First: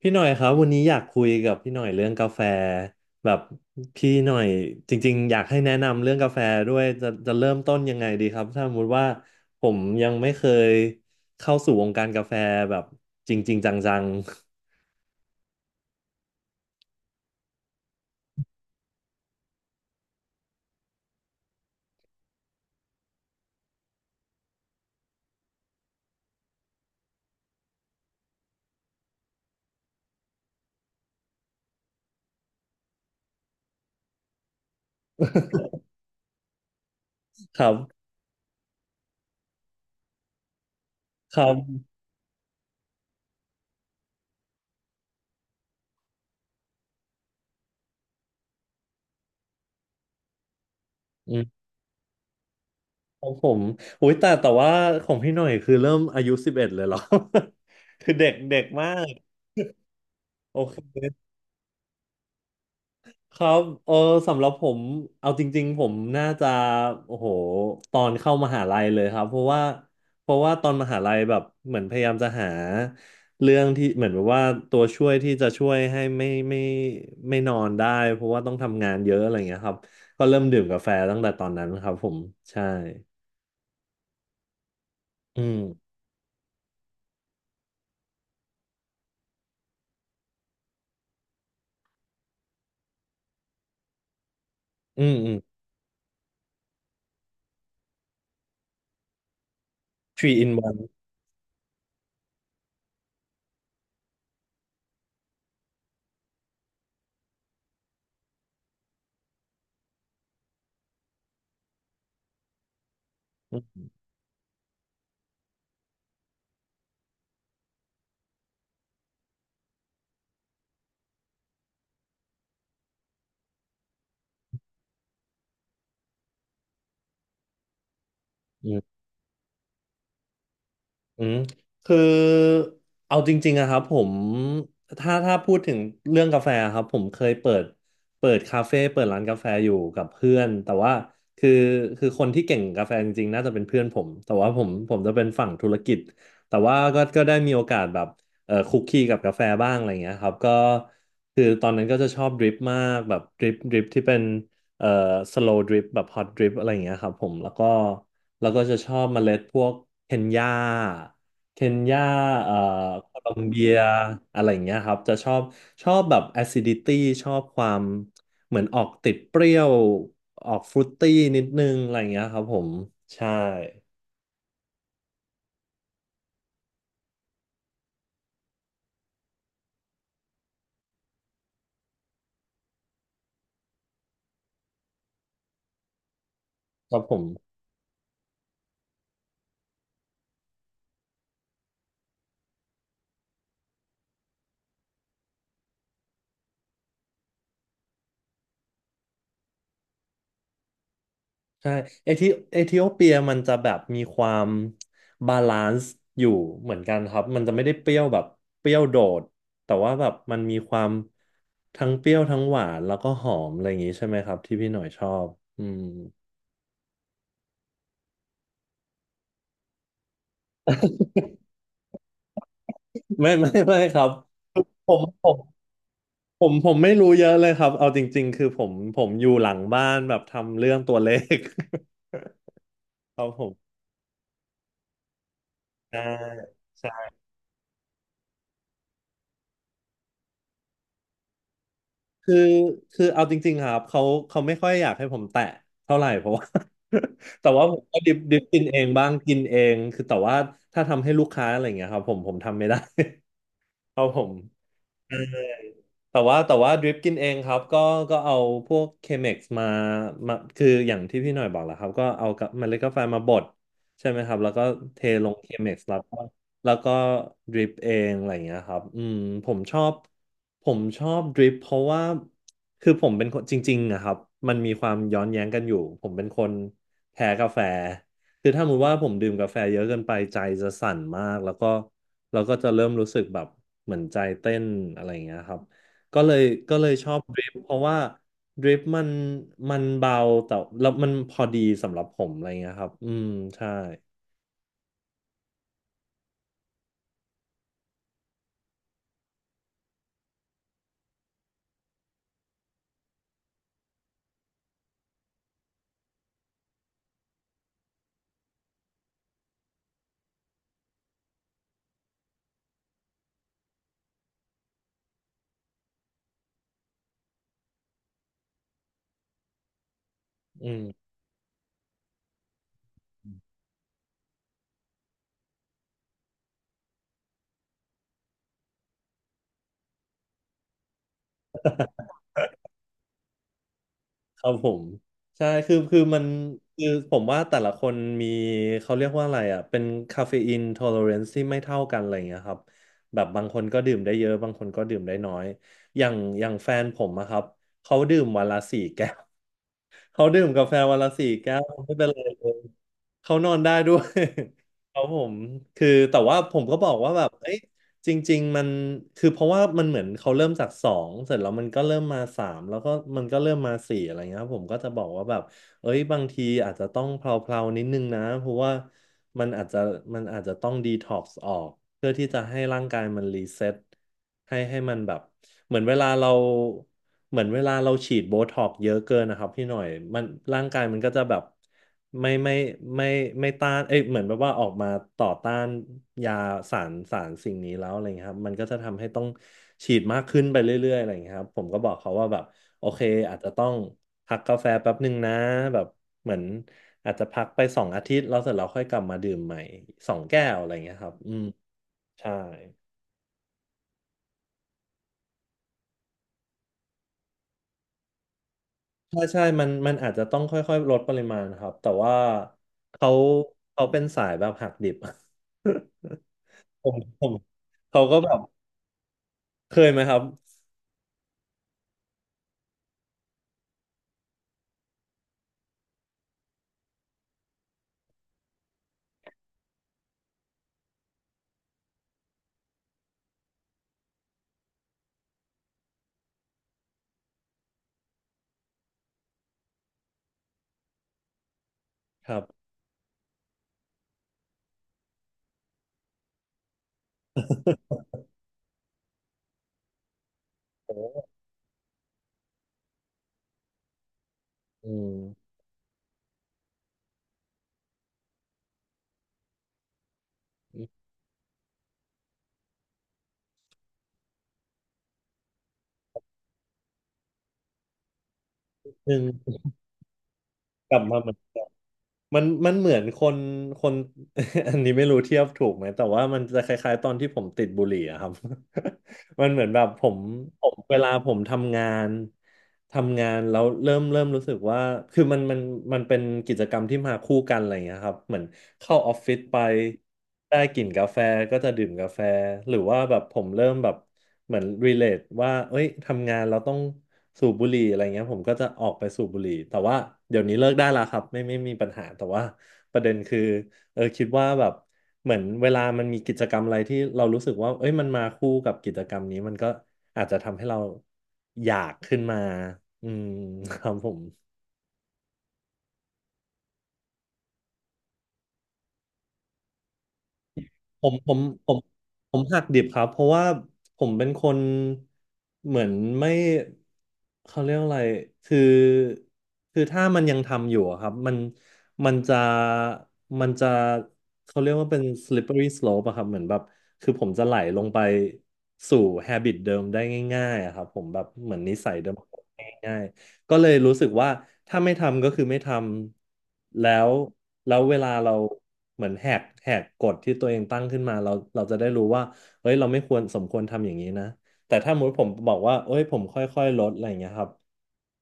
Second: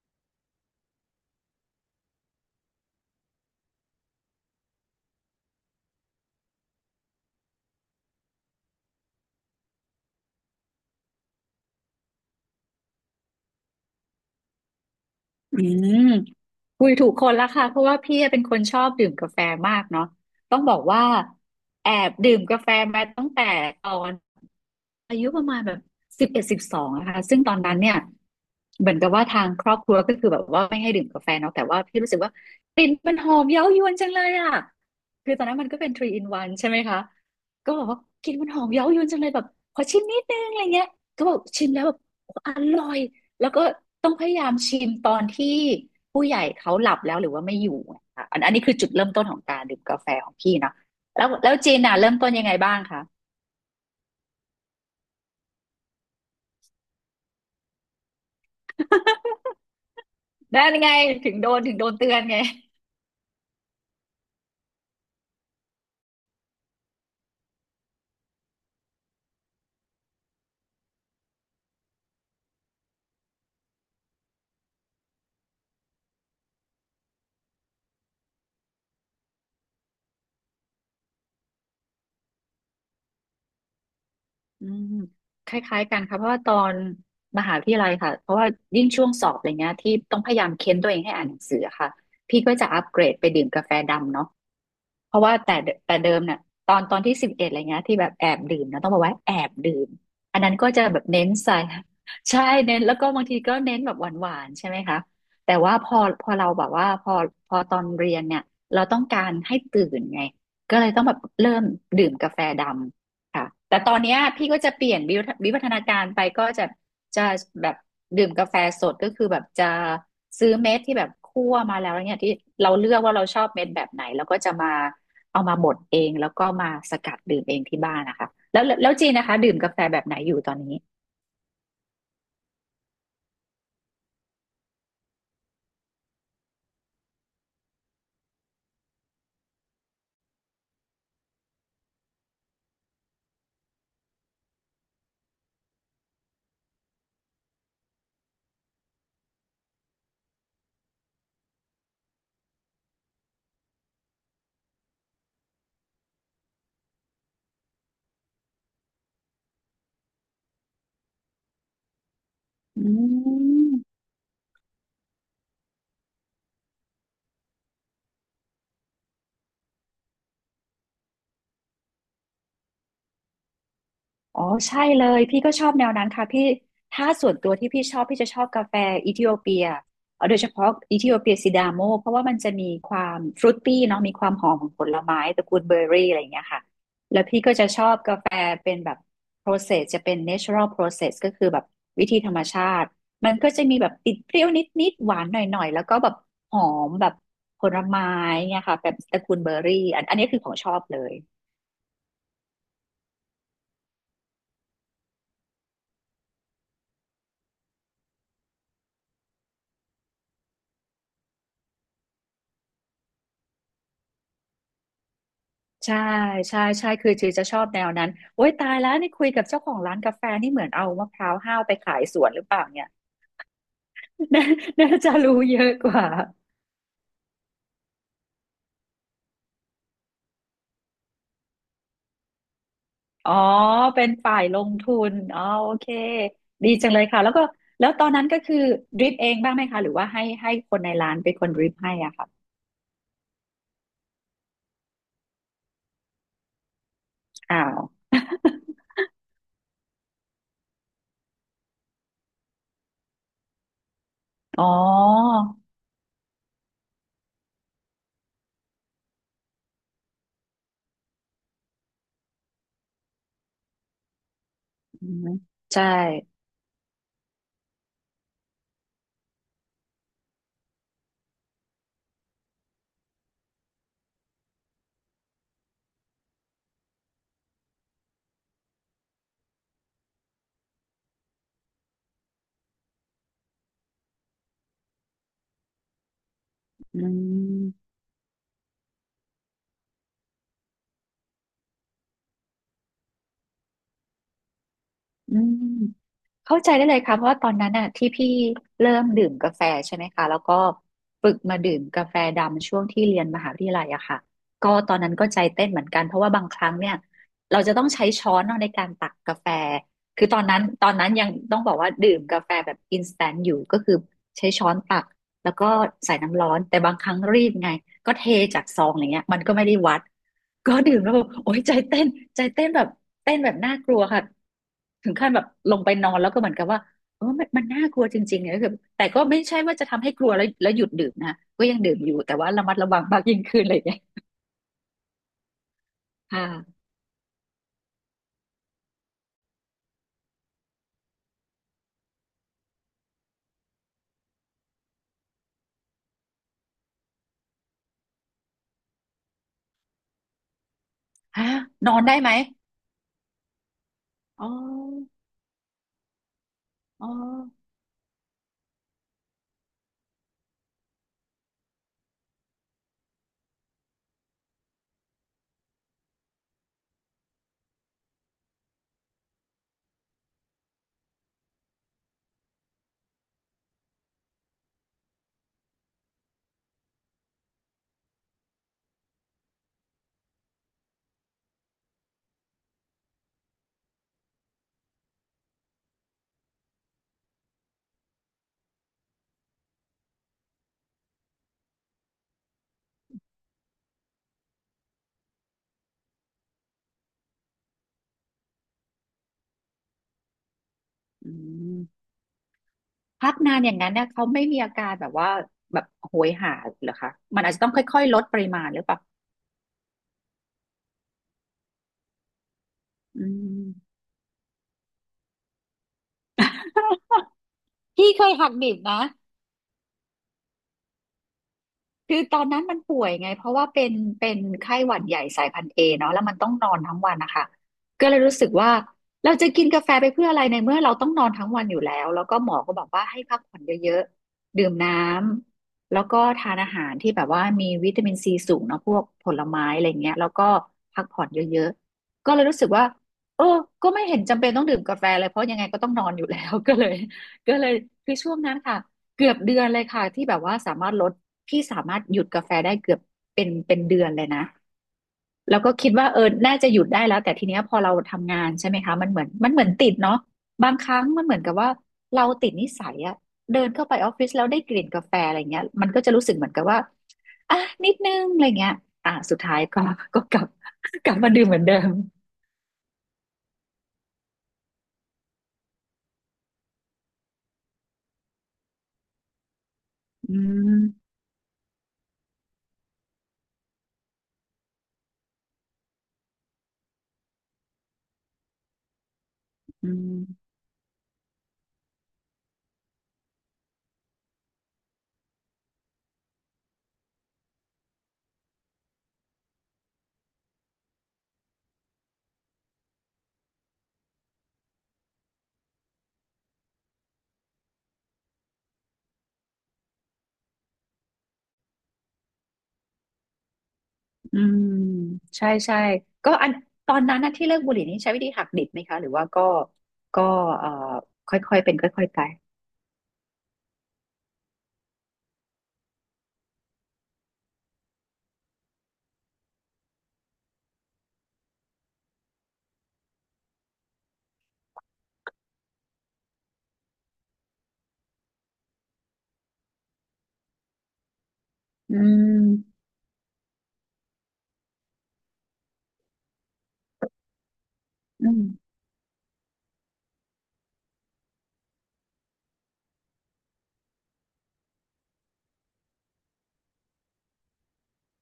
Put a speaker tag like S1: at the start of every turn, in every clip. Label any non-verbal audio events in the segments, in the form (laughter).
S1: พี่หน่อยครับวันนี้อยากคุยกับพี่หน่อยเรื่องกาแฟแบบพี่หน่อยจริงๆอยากให้แนะนำเรื่องกาแฟด้วยจะเริ่มต้นยังไงดีครับถ้าสมมติว่าผมยังไม่เคยเข้าสู่วงการกาแฟแบบจริงๆจัง
S2: อืมคุยถูกคนละค่ะเพราะว่าพี่เป็นคนชอบดื่มกาแฟมากเนาะต้องบอกว่าแอบดื่มกาแฟมาตั้งแต่ตอน อายุประมาณแบบ11, 12นะคะซึ่งตอนนั้นเนี่ยเหมือนกับว่าทางครอบครัวก็คือแบบว่าไม่ให้ดื่มกาแฟเนาะแต่ว่าพี่รู้สึกว่ากลิ่นมันหอมเย้ายวนจังเลยอะคือตอนนั้นมันก็เป็นทรี in o n ใช่ไหมคะ
S1: ๆ (laughs) ครั
S2: ก็
S1: บ
S2: บอกว่ากลิ่นมันหอมเย้ายวนจังเลยแบบขอชิมนิดนึงอะไรเงี้ยก็บ
S1: ค
S2: อก
S1: รับ
S2: ชิมแล้วแบบโอ้อร่อยแล้วก็ต้องพยายามชิมตอนที่ผู้ใหญ่เขาหลับแล้วหรือว่าไม่อยู่อะค่ะอันนี้คือจุดเริ่มต้นของการดื่มกาแฟของพี่เนาะแล้ว
S1: อืม
S2: แล้วจีนน่ะเริ่มต้นยังไงบ้างคะ
S1: ของผมอุ้ยแต่ว่าของพี่หน่อยคือเริ่มอายุ11เลยเหรอ (laughs) คือเด็กเด็กมากโอ
S2: ไั้ไง
S1: เค
S2: ถึงโดนเตือนไง
S1: ครับเออสำหรับผมเอาจริงๆผมน่าจะโอ้โหตอนเข้ามหาลัยเลยครับเพราะว่าตอนมหาลัยแบบเหมือนพยายามจะหาเรื่องที่เหมือนแบบว่าตัวช่วยที่จะช่วยให้ไม่นอนได้เพราะว่าต้องทำงานเยอะอะไรเงี้ยครับก็เริ่มดื่มกาแฟตั้งแต่ตอนนั้นครับผมใช่
S2: อืม
S1: อื
S2: ค
S1: ม
S2: ล้ายๆกันค่ะเพราะว่าตอนมหาวิทยาลัยค่ะเพราะว่ายิ่งช่วงสอบอะไรเงี้ยที่ต้องพยายามเค้นตัวเองให้อ่านหนังสืออะค่ะพี่ก็จะอัปเกรดไปดื่มกาแฟดำเนาะ
S1: อื
S2: เพ
S1: ม
S2: ราะ
S1: อื
S2: ว่า
S1: ม
S2: แต่เดิมเนี่ยตอนที่สิบเอ็ดอะไรเงี้ยที่แบบแอบดื่มนะต้องบอกว่าแอบดื่มอั
S1: three
S2: นนั้น
S1: in
S2: ก็จะ
S1: one
S2: แบบเน้นใส่ (laughs) ใช่เน้นแล้วก็บางทีก็เน้นแบบหวานๆใช่ไหมคะแต่ว่าพอเราแบบว่าพอตอนเรียนเนี่ยเราต้องการให้ตื่นไงก็เลยต้องแบบเริ่มดื่มกาแฟดำ ค่ะแต่ตอนเนี้ยพี่ก็จะเปลี่ยนวิวัฒนาการไปก็จะจะแบบดื่มกาแฟสดก็คือแบบจะซื้อเม็ดที่แบบคั่วมาแล้วเนี่ยที่เราเลือกว่าเราชอบเม็ดแบบไหนแล้วก็จะมาเอามาบดเองแล้วก็มาสกัดดื่มเองที่บ้านนะคะแล้ว
S1: อื
S2: แล้ว
S1: ม
S2: จีนนะคะดื่มกาแฟแบบไหนอยู่ตอนนี้
S1: อืมคือเอาจริงๆอะครับผมถ้าพูดถึงเรื่องกาแฟครับผมเคยเปิดคาเฟ่เปิดร้านกาแฟอยู่กับเพื่อนแต่ว่าคือคือคนที่เก่งกาแฟจริงๆน่าจะเป็นเพื่อนผมแต่ว่าผมจะเป็นฝั่งธุรกิจแต่ว่าก็ได้มีโอกาสแบบคุกคีกับกาแฟบ้างอะไรเงี้ยครับก็คือตอนนั้นก็จะชอบดริปมากแบบดริปที่เป็นเอ่อสโลว์ดริปแบบฮอตดริปอะไรเงี้ยครับผมแล้วก็จะชอบเมล็ดพวกเคนยาเคนยาเอ่อ
S2: อื
S1: โคลอมเบีย
S2: ม
S1: อะไรอย่างเงี้ยครับ จะชอบ ชอบแบบ acidity ชอบความเหมือนออกติดเปรี้ยว ออกฟรุตตี้นิดนึงอะไรอย่างเงี้ยครับผม ใช่
S2: อ๋อใช่เลยพี่ก็ชอบแนวนั้นค่ะพี่ถ้าส่วนตัวที่พี่ชอบพี่จะชอบกาแฟอิเธิโอเปียเอาโดยเฉพาะอิเธิโอเปียซิดาโมเพราะว่ามันจะมีความฟรุตตี้เนาะมีความหอมของผลไม้ตระกูลเบอร์รี่อะไรอย่างเงี้ยค่ะ
S1: ครับผ
S2: แล้
S1: ม
S2: วพี่ก็จะชอบกาแฟเป็นแบบ process จะเป็น natural process ก็คือแบบวิธีธรรมชาติมันก็จะมีแบบติดเปรี้ยวนิดๆหวานหน่อยๆแล้วก็แบบหอมแบบผลไม้เนี่ยค่ะแบบตระกูลเบอร์รี่อันนี้คือของชอบเลย
S1: ใช่เอธิเอธิโอเปียมันจะแบบมีความบาลานซ์อยู่เหมือนกันครับมันจะไม่ได้เปรี้ยวแบบเปรี้ยวโดดแต่ว่าแบบมันมีความทั้งเปรี้ยวทั้งหวานแล้วก็หอมอะไรอย่างนี้ใช่ไหมครับที่พี่หน่อยชอบอืม
S2: ใช่ใช่ใช่คือจีจะชอบแนวนั้นโอ้ยตายแล้วนี่คุยกับเจ้าของร้านกาแฟนี่เหมือนเอามะพร้าวห้าวไปขายสวนหรือเปล่าเนี่ย
S1: ไม่ (laughs) ไม่ไม่ครับ
S2: (laughs) น่า
S1: ผ
S2: น่า
S1: ม
S2: จะ
S1: ผ
S2: รู้
S1: ม
S2: เยอะกว่า
S1: ไม่รู้เยอะเลยครับเอาจริงๆคือผมอยู่หลังบ้านแบบทำเรื่องตัวเลข (laughs) ครั
S2: อ๋
S1: บ
S2: อ
S1: ผม
S2: เป็นฝ่ายลงทุนอ๋อโอเค
S1: ใช่
S2: ดีจังเลยค่ะแล้วก็แล้วตอนนั้นก็คือดริปเองบ้างไหมคะหรือว่าให้คนในร้านเป็นคนดริปให้อ่ะ
S1: คือ
S2: ค่ะ
S1: เอาจริงๆครับเขาไม่ค่อยอยากให้ผมแตะเท่าไหร่ (laughs) เพราะว่า (laughs) แต่
S2: อ้า
S1: ว่าผ
S2: ว
S1: มก็ดิบดิบกินเองบ้างกินเองคือแต่ว่าถ้าทำให้ลูกค้าอะไรอย่างเงี้ยครับผมทำไม่ได้ (laughs) เพราะผม
S2: อ๋อ
S1: แต่ว่าดริปกินเองครับก็เอาพวกเคม็กซ์มามาคืออย่างที่พี่หน่อยบอกแหละครับก็เอากับเมล็ดกาแฟมาบดใช่ไหมครับแล้วก็เท
S2: อื
S1: ล
S2: ม
S1: งเคม็ก
S2: ใช่
S1: ซ์แล้วก็แล้วก็ดริปเองอะไรอย่างเงี้ยครับอืมผมชอบผมชอบดริปเพราะว่าคือผมเป็นคนจริงๆนะครับมันมีความย้อนแย้งกันอยู่ผมเป็นคนแพ้กาแฟคือถ้าสมมติว่าผมดื่มกาแฟเยอะเกินไปใจจะสั่นมากแล้วก็จะเริ่มรู้สึกแบบเหมือนใจเต้นอะไรอย่างเงี้ยครับ ก็เลยก็เลย
S2: อื
S1: ชอบดริฟเพราะ
S2: ม
S1: ว่าดริฟมันเบาแต่แล้วมันพอดีสำหรับผมอะไรเงี้ยครับอืมใช่
S2: อืม เข้าใจได้เลยค่ะเพราะว่าตอนนั้นน่ะที่พี่เริ่มดื่มกาแฟใช่ไหมคะแล้วก็ฝึกมาดื่มกาแฟดำช่วงที่เรียนมหาวิทยาลัยอะค่ะก็ตอนนั้นก็ใจเต้นเหมือนกันเพราะว่าบางครั้งเนี่ยเราจะต้องใช้ช้อนเนาะในการตักกาแฟคือตอนนั้นยังต้องบอกว่าดื่มกาแฟแบบอินสแตนต์อยู่ก็คือใช้ช้อนตักแล้วก็ใส่น้ำร้อนแต่บางครั้งรีบไงก็เทจากซองอย่างเงี้ยมันก็ไม่ได้วัด
S1: อื
S2: ก็ดื่ม
S1: ม
S2: แล้วแบบโอ๊ยใจเต้นใจเต้นแบบเต้นแบบน่ากลัวค่ะถึงขั้นแบบลงไปนอนแล้วก็เหมือนกับว่าเออมันมันน่ากลัวจริงๆเนี่ยก็คือแต่ก็ไม่ใช่ว่าจะทำให้กลัวแล้วหยุดดื่มนะก็ยังดื่มอยู่แต่ว่าระมัดระวังมากยิ่งขึ้นอะไรอย่างเงี้ย
S1: ครับผมใช่คือคือมัน
S2: ค่ะ
S1: คือผมว่าแต่ละคนมีเขาเรียกว่าอะไรอ่ะเป็นคาเฟอีน o l ล r เรนซ์ที่ไม่เท่ากันอะไรอย่างเงี้ยครับแบบบางคนก็ดื่มได้เยอะบางคนก็ดื่มได้น้อยอย่างแฟนผมอะครับเขาดื่มวันละสี่แก้ว เขาดื่มกาแฟวันละสี่
S2: ฮะ
S1: แก้ว
S2: น
S1: ไม่
S2: อน
S1: เป็น
S2: ได้
S1: ไร
S2: ไหม
S1: เลยเขานอนได้ด้วย
S2: อ๋อ
S1: (laughs) เขาผมคือแต่ว่าผมก็บอก
S2: อ๋อ
S1: ว่าแบบเอ้ยจริงๆมันคือเพราะว่ามันเหมือนเขาเริ่มจากสองเสร็จแล้วมันก็เริ่มมาสามแล้วก็มันก็เริ่มมาสี่อะไรเงี้ยครับผมก็จะบอกว่าแบบ เอ้ยบางทีอาจจะต้องเพลาๆนิดนึงนะเพราะว่ามันอาจจะมันอาจจะต้องดีท็อกซ์ออกเพื่อที่จะให้ร่างกายมันรีเซ็ตให้มันแบบเหมือนเวลาเราเหมือนเวลาเราฉีดโบท็อกซ์เยอะเกินนะครับพี่หน่อยมันร่างกายมันก็จะแบบไม่ไม่ไม่ไม่ต้านเอ้ยเหมือนแบบว่าออกมาต่อต้านยาสารสิ่งนี้แล้วอะไรเงี้ยครับมันก็จะทำให้ต้องฉีดมากขึ้นไปเรื่อยๆอะไรเงี้ยครับผมก็บอกเขาว่าแบบ โอเคอาจจะต้องพักกาแฟแป๊บหนึ่งนะแบบเหมือนอาจจะพักไปสองอาทิตย์แล้วเสร็จเราค่อยกลับมาดื่มใหม่สองแก้วอะไรเงี้ยครับ
S2: อื
S1: อืม
S2: ม
S1: ใช่
S2: พักนานอย่างนั้นเนี่ยเขาไม่มีอาการแบบว่าแบบโหยหาเหรอคะมันอาจจะต้องค่อยๆลดปริมาณหรือเปล่า
S1: ใช่ใช่มันอาจจะต้องค่อยๆลดปริมาณครับแต่ว่าเขา
S2: อื
S1: เขา
S2: ม
S1: เป็นสายแบบหักดิบ (laughs) ผม
S2: (laughs)
S1: เขา
S2: พี่
S1: ก็
S2: เค
S1: แบ
S2: ย
S1: บ
S2: หักดิบนะ
S1: เคยไหมครับ
S2: คือตอนนั้นมันป่วยไงเพราะว่าเป็นไข้หวัดใหญ่สายพันธุ์เอเนาะแล้วมันต้องนอนทั้งวันนะคะก็เลยรู้สึกว่าเราจะกินกาแฟไปเพื่ออะไรในเมื่อเราต้องนอนทั้งวันอยู่แล้วแล้วก็หมอก็บอกว่าให้พักผ่อนเยอะๆดื่มน้ำแล้วก็ทานอาหารที่แบบว่ามีวิตามินซีสูงเนาะพวกผลไม้อะไรเงี้ยแล้วก็พักผ่อนเยอะๆ
S1: ค
S2: ก็
S1: รั
S2: เล
S1: บ
S2: ยรู้สึกว่าเออก็ไม่เห็นจำเป็นต้องดื่มกาแฟเลยเพราะยังไงก็ต้องนอนอยู่แล้ว (laughs) ก็เลย
S1: (laughs)
S2: คือช่วงนั้นค่ะ เกือบเดือนเลยค่ะที่แบบว่าสามารถลด
S1: โอ้
S2: พี่สามารถหยุดกาแฟได้เกือบเป็นเดือนเลยนะ
S1: อืม
S2: แล้วก็คิดว่าเออน่าจะหยุดได้แล้วแต่ทีเนี้ยพอเราทำงานใช่ไหมคะมันเหมือนติดเนาะบางครั้
S1: น
S2: งมันเหมือนกับว่าเราติดนิสัยอะเดินเข้าไปออฟฟิศแล้วได้กลิ่นกาแฟอะไรเงี้ยมันก็จะรู้สึกเหมือนกับว่าอ่ะนิดนึงอะไรเงี้ยอ่ะ
S1: นึ
S2: สุดท้า
S1: ง
S2: ยก็กลับ
S1: กลับ
S2: (laughs) กลั
S1: มา
S2: บ
S1: เห
S2: มา
S1: มือน
S2: ดื่มเหมือนเดิม
S1: มันเหมือนคน (laughs) อันนี้ไม่รู้เทียบถูกไหมแต่ว่ามันจะคล้ายๆตอนที่ผมติดบุหรี่อะครับ (laughs) มันเหมือนแบบผม
S2: อื
S1: ผมเวลา
S2: ม
S1: ผมทำงาน ทำงานแล้วเริ่มรู้สึกว่าคือมันมันเป็นกิจกรรมที่มาคู่กันอะไรอย่างเงี้ยครับเหมือนเข้าออฟฟิศไป
S2: อืม
S1: ได้กลิ่นกาแฟก็จะดื่มกาแฟหรือว่าแบบผมเริ่มแบบเหมือนรีเลทว่าเอ้ยทำงานเราต้องสูบบุหรี่อะไรเงี้ยผมก็จะออกไปสูบบุหรี่แต่ว่าเดี๋ยวนี้เลิกได้แล้วครับไม่มีปัญหาแต่ว่าประเด็นคือ เออคิดว่าแบบเหมือนเวลามันมีกิจกรรมอะไรที่เรารู้สึกว่าเอ้ยมันมาคู่กับกิจกรรมนี้มันก็อาจจะทำให้เราอยากขึ้นมาอืม (laughs) ครับผม
S2: อืมใช่ใช่ก็อันตอนนั้นนะที่เลิกบุหรี่นี่ใช้วิธีหักดิบไหมคะหรือว่าก็เอ่อ
S1: ผมผ
S2: ค
S1: ม
S2: ่อยๆ
S1: ผ
S2: เป็น
S1: ม
S2: ค่อยๆไป
S1: ผมหักดิบครับเพราะว่าผมเป็นคนเหมือนไม่เขาเรียกอะไรคือคือถ้ามันยังทำอยู่อะครับมันมันจะมันจะเขาเรียกว่าเป็น slippery slope อะครับเหมือนแบบคือผมจะไหลลงไปสู่ habit เดิมได้ง่ายๆอะครับผมแบบเหมือนนิสั
S2: อื
S1: ยเดิม
S2: ม
S1: ง่าย ก็เลยรู้สึกว่าถ้าไม่ทำก็คือไม่ทำแล้วแล้วเวลา
S2: อื
S1: เรา
S2: ม
S1: เหมือนแหกกฎที่ตัวเองตั้งขึ้นมาเราจะได้รู้ว่าเฮ้ยเราไม่ควรสมควรทำอย่างนี้นะแต่ถ้าสมมติผมบอกว่าเอ้ยผมค่อยๆลดอะไรอย่างเงี้ยครับ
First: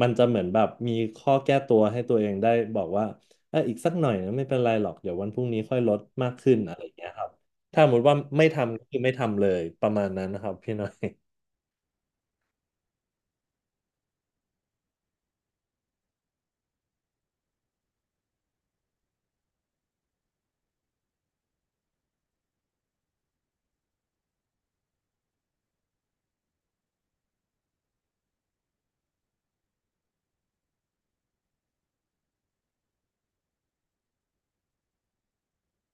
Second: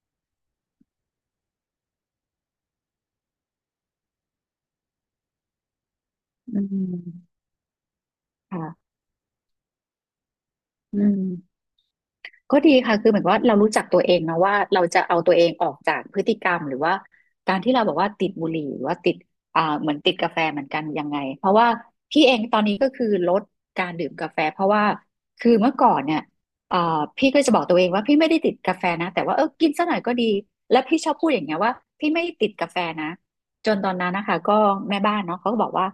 S1: มันจะเหมือนแบบมีข้อแก้ตัวให้ตัวเองได้บอกว่าเอออีกสักหน่อยนะไม่เป็นไรหรอกเดี๋ยววันพรุ่งนี้ค่อยลดมากขึ้น
S2: อื
S1: อะไรอย่างเงี้ยครับ
S2: ม
S1: ถ้าสมมติว่าไม่
S2: ค่ะ
S1: ทำก็คือไม่ทำเลยประมาณนั้นนะครับพี่น้อ
S2: อื
S1: ย
S2: ม ก็ดีค่ะคือเหมือนว่าเรารู้จักตัวเองนะว่าเราจะเอาตัวเองออกจากพฤติกรรมหรือว่าการที่เราบอกว่าติดบุหรี่หรือว่าติดเหมือนติดกาแฟเหมือนกันยังไงเพราะว่าพี่เองตอนนี้ก็คือลดการดื่มกาแฟเพราะว่าคือเมื่อก่อนเนี่ยอ่าพี่ก็จะบอกตัวเองว่าพี่ไม่ได้ติดกาแฟนะแต่ว่าเออกินสักหน่อยก็ดีและพี่ชอบพูดอย่างเงี้ยว่าพี่ไม่ได้ติดกาแฟนะจนตอนนั้นนะคะก็แม่บ้านเนาะเขาก็บอกว่า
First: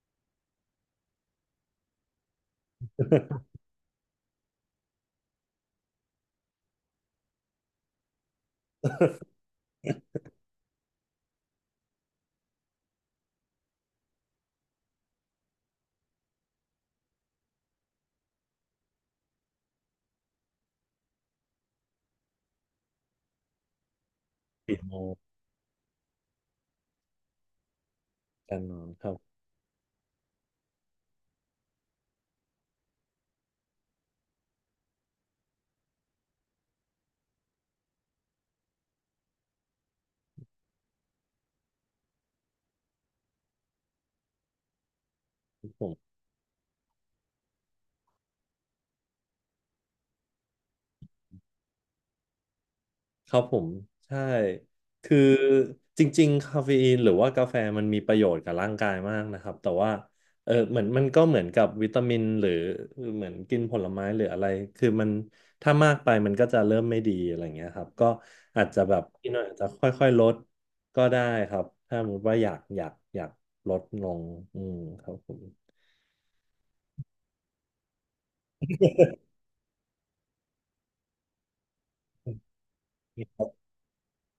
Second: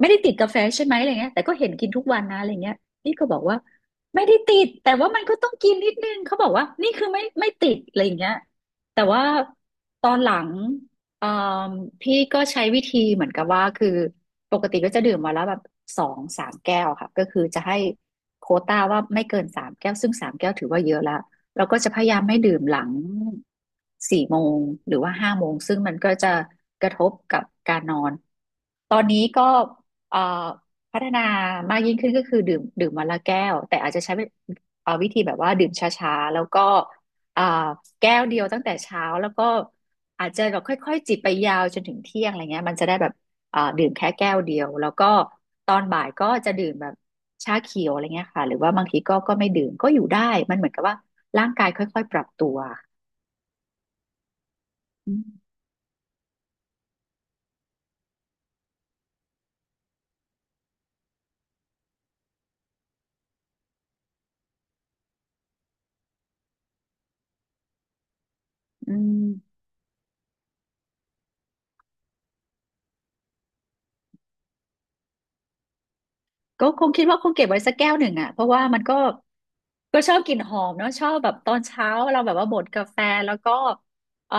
S2: ไม่ได้ติดกาแฟใช่ไหมอะไรเงี้ยแต่ก็เห็นกินทุกวันนะอะไรเงี้ยพี่ก็บอกว่า ไม่ได้ติดแต่ว่ามันก็ต้องกินนิดนึงเขาบอกว่านี่คือไม่ติดอะไรอย่างเงี้ยแต่ว่าตอนหลังเอ่อพี่ก็ใช้วิธีเหมือนกับว่าคือปกติก็จะดื่มวาแลวแบบสองสามแก้วค่ะก็คือจะให้โควต้าว่าไม่เกินสามแก้วซึ่งสามแก้วถือว่าเยอะละเราก็จะพยายามไม่ดื่มหลังสี่โมง
S1: (laughs) ปิด
S2: ห
S1: โม
S2: รือว่า
S1: ง
S2: ห้าโมงซึ่งมันก็จะกระทบกับการนอน
S1: การนอน
S2: ตอ
S1: ค
S2: น
S1: รับ
S2: นี้ก็เอ่อ พัฒนามากยิ่งขึ้นก็คือดื่มวันละแก้วแต่อาจจะใช้เป็นวิธีแบบว่าดื่มช้าๆแล้วก็อ่าแก้วเดียวตั้งแต่เช้าแล้วก็อาจจะแบบค่อยๆจิบไปยาวจนถึงเที่ยงอะไรเงี้ยมันจะได้แบบดื่มแค่แก้วเดียวแล้วก็
S1: ผ
S2: ตอน
S1: ม
S2: บ่ายก็จะดื่มแบบชาเขียวอะไรเงี้ยค่ะหรือว่าบางทีก็ไม่ดื่มก็อยู่ได้มันเหมือนกับว่าร่างกายค่อยๆปรับตัว
S1: ครับผมใช่
S2: อื
S1: คือ
S2: ม
S1: จริงๆคาเฟอีนหรือว่ากาแฟมันมีประโยชน์กับร่างกายมากนะครับแต่ว่าเออเหมือนมันก็เหมือนกับวิตามินหรือเหมือนกินผลไม้หรืออะไรคือมันถ้ามากไปมันก็จะเริ่มไม่ดีอะไรเงี้ยครับก็อาจจะ
S2: อื
S1: แบบพี่หน่อยอาจ
S2: ม
S1: จะค่อยๆลดก็ได้ครับถ้าสมมติว่าอยากลดลงอืมครับผม
S2: ก็คงคิดว่าคงเก็บไว้สักแก้วหนึ่งอ่ะเพราะว่ามันก็ ก็ชอบกลิ่นหอมเนาะชอบแบบตอนเช้าเราแบบว่าบดกาแฟแล้วก็เออ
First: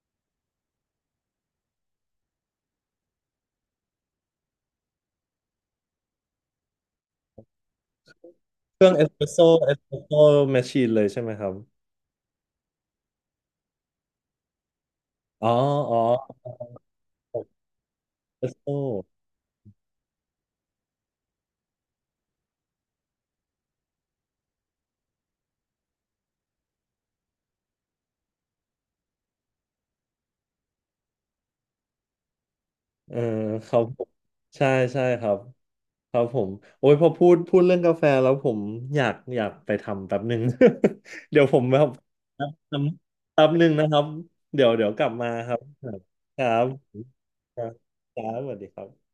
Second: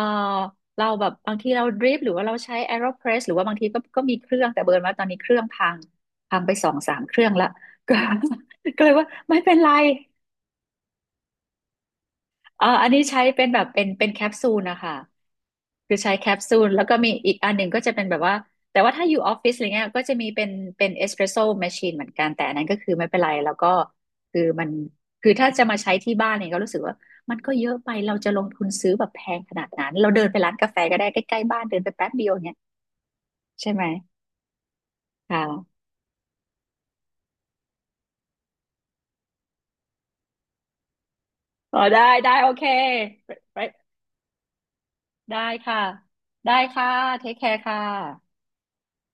S2: เราแบบบางทีเราดริปหรือว่าเราใช้ AeroPress หรือว่าบางทีก็มีเครื่องแต่เบิร์นว่าตอนนี้เครื่องพังไปสองสามเครื่องละก็ (laughs)
S1: เค
S2: ก็
S1: รื่
S2: เล
S1: อง
S2: ย
S1: เอ
S2: ว่า
S1: สเปรส
S2: ไม่
S1: โซ่
S2: เป็นไร
S1: เอสเปรสโซ่แมชชีนเลยใช่ไหมครับ
S2: เอออันนี้ใช้เป็นแบบเป็นแคปซูลนะคะ
S1: อ๋ออ๋
S2: คื
S1: อ
S2: อใช้แคปซูลแล้วก็มีอีก
S1: เอส
S2: อันหนึ่งก็จะเป็นแบบว่า
S1: เปรสโซ่
S2: แต่ว่าถ้าอยู่ออฟฟิศอะไรเงี้ยก็จะมีเป็นเป็นเอสเปรสโซ่แมชชีนเหมือนกันแต่อันนั้นก็คือไม่เป็นไรแล้วก็คือมันคือถ้าจะมาใช้ที่บ้านเนี่ยก็รู้สึกว่ามันก็เยอะไปเราจะลงทุนซื้อแบบแพงขนาดนั้นเราเดินไปร้านกาแฟก็ได้ใกล้ๆบ้านเดินไปแป๊บเดียวเนี่ย
S1: เออค
S2: ใช่
S1: รั
S2: ไห
S1: บ
S2: ม
S1: ผมใช่ใช่ครับ
S2: ค่ะ
S1: ครับผมโอ้ยพอพูดเรื่องกาแฟแล้วผมอยากไปทำแป๊บหนึ่ง (laughs) เดี๋ยวผมแบ
S2: อ๋อ
S1: บ
S2: ได้ได้โอเค
S1: ท
S2: ไป
S1: ำแป๊บ
S2: ไป
S1: หนึ่งนะครับเดี๋ยวกลับมา
S2: ได้
S1: ครับ
S2: ค่ะ
S1: ครั
S2: ได้
S1: บ
S2: ค่ะเทคแค
S1: ค
S2: ร์
S1: รับ
S2: ค่ะ
S1: ครับสวัสดีครับ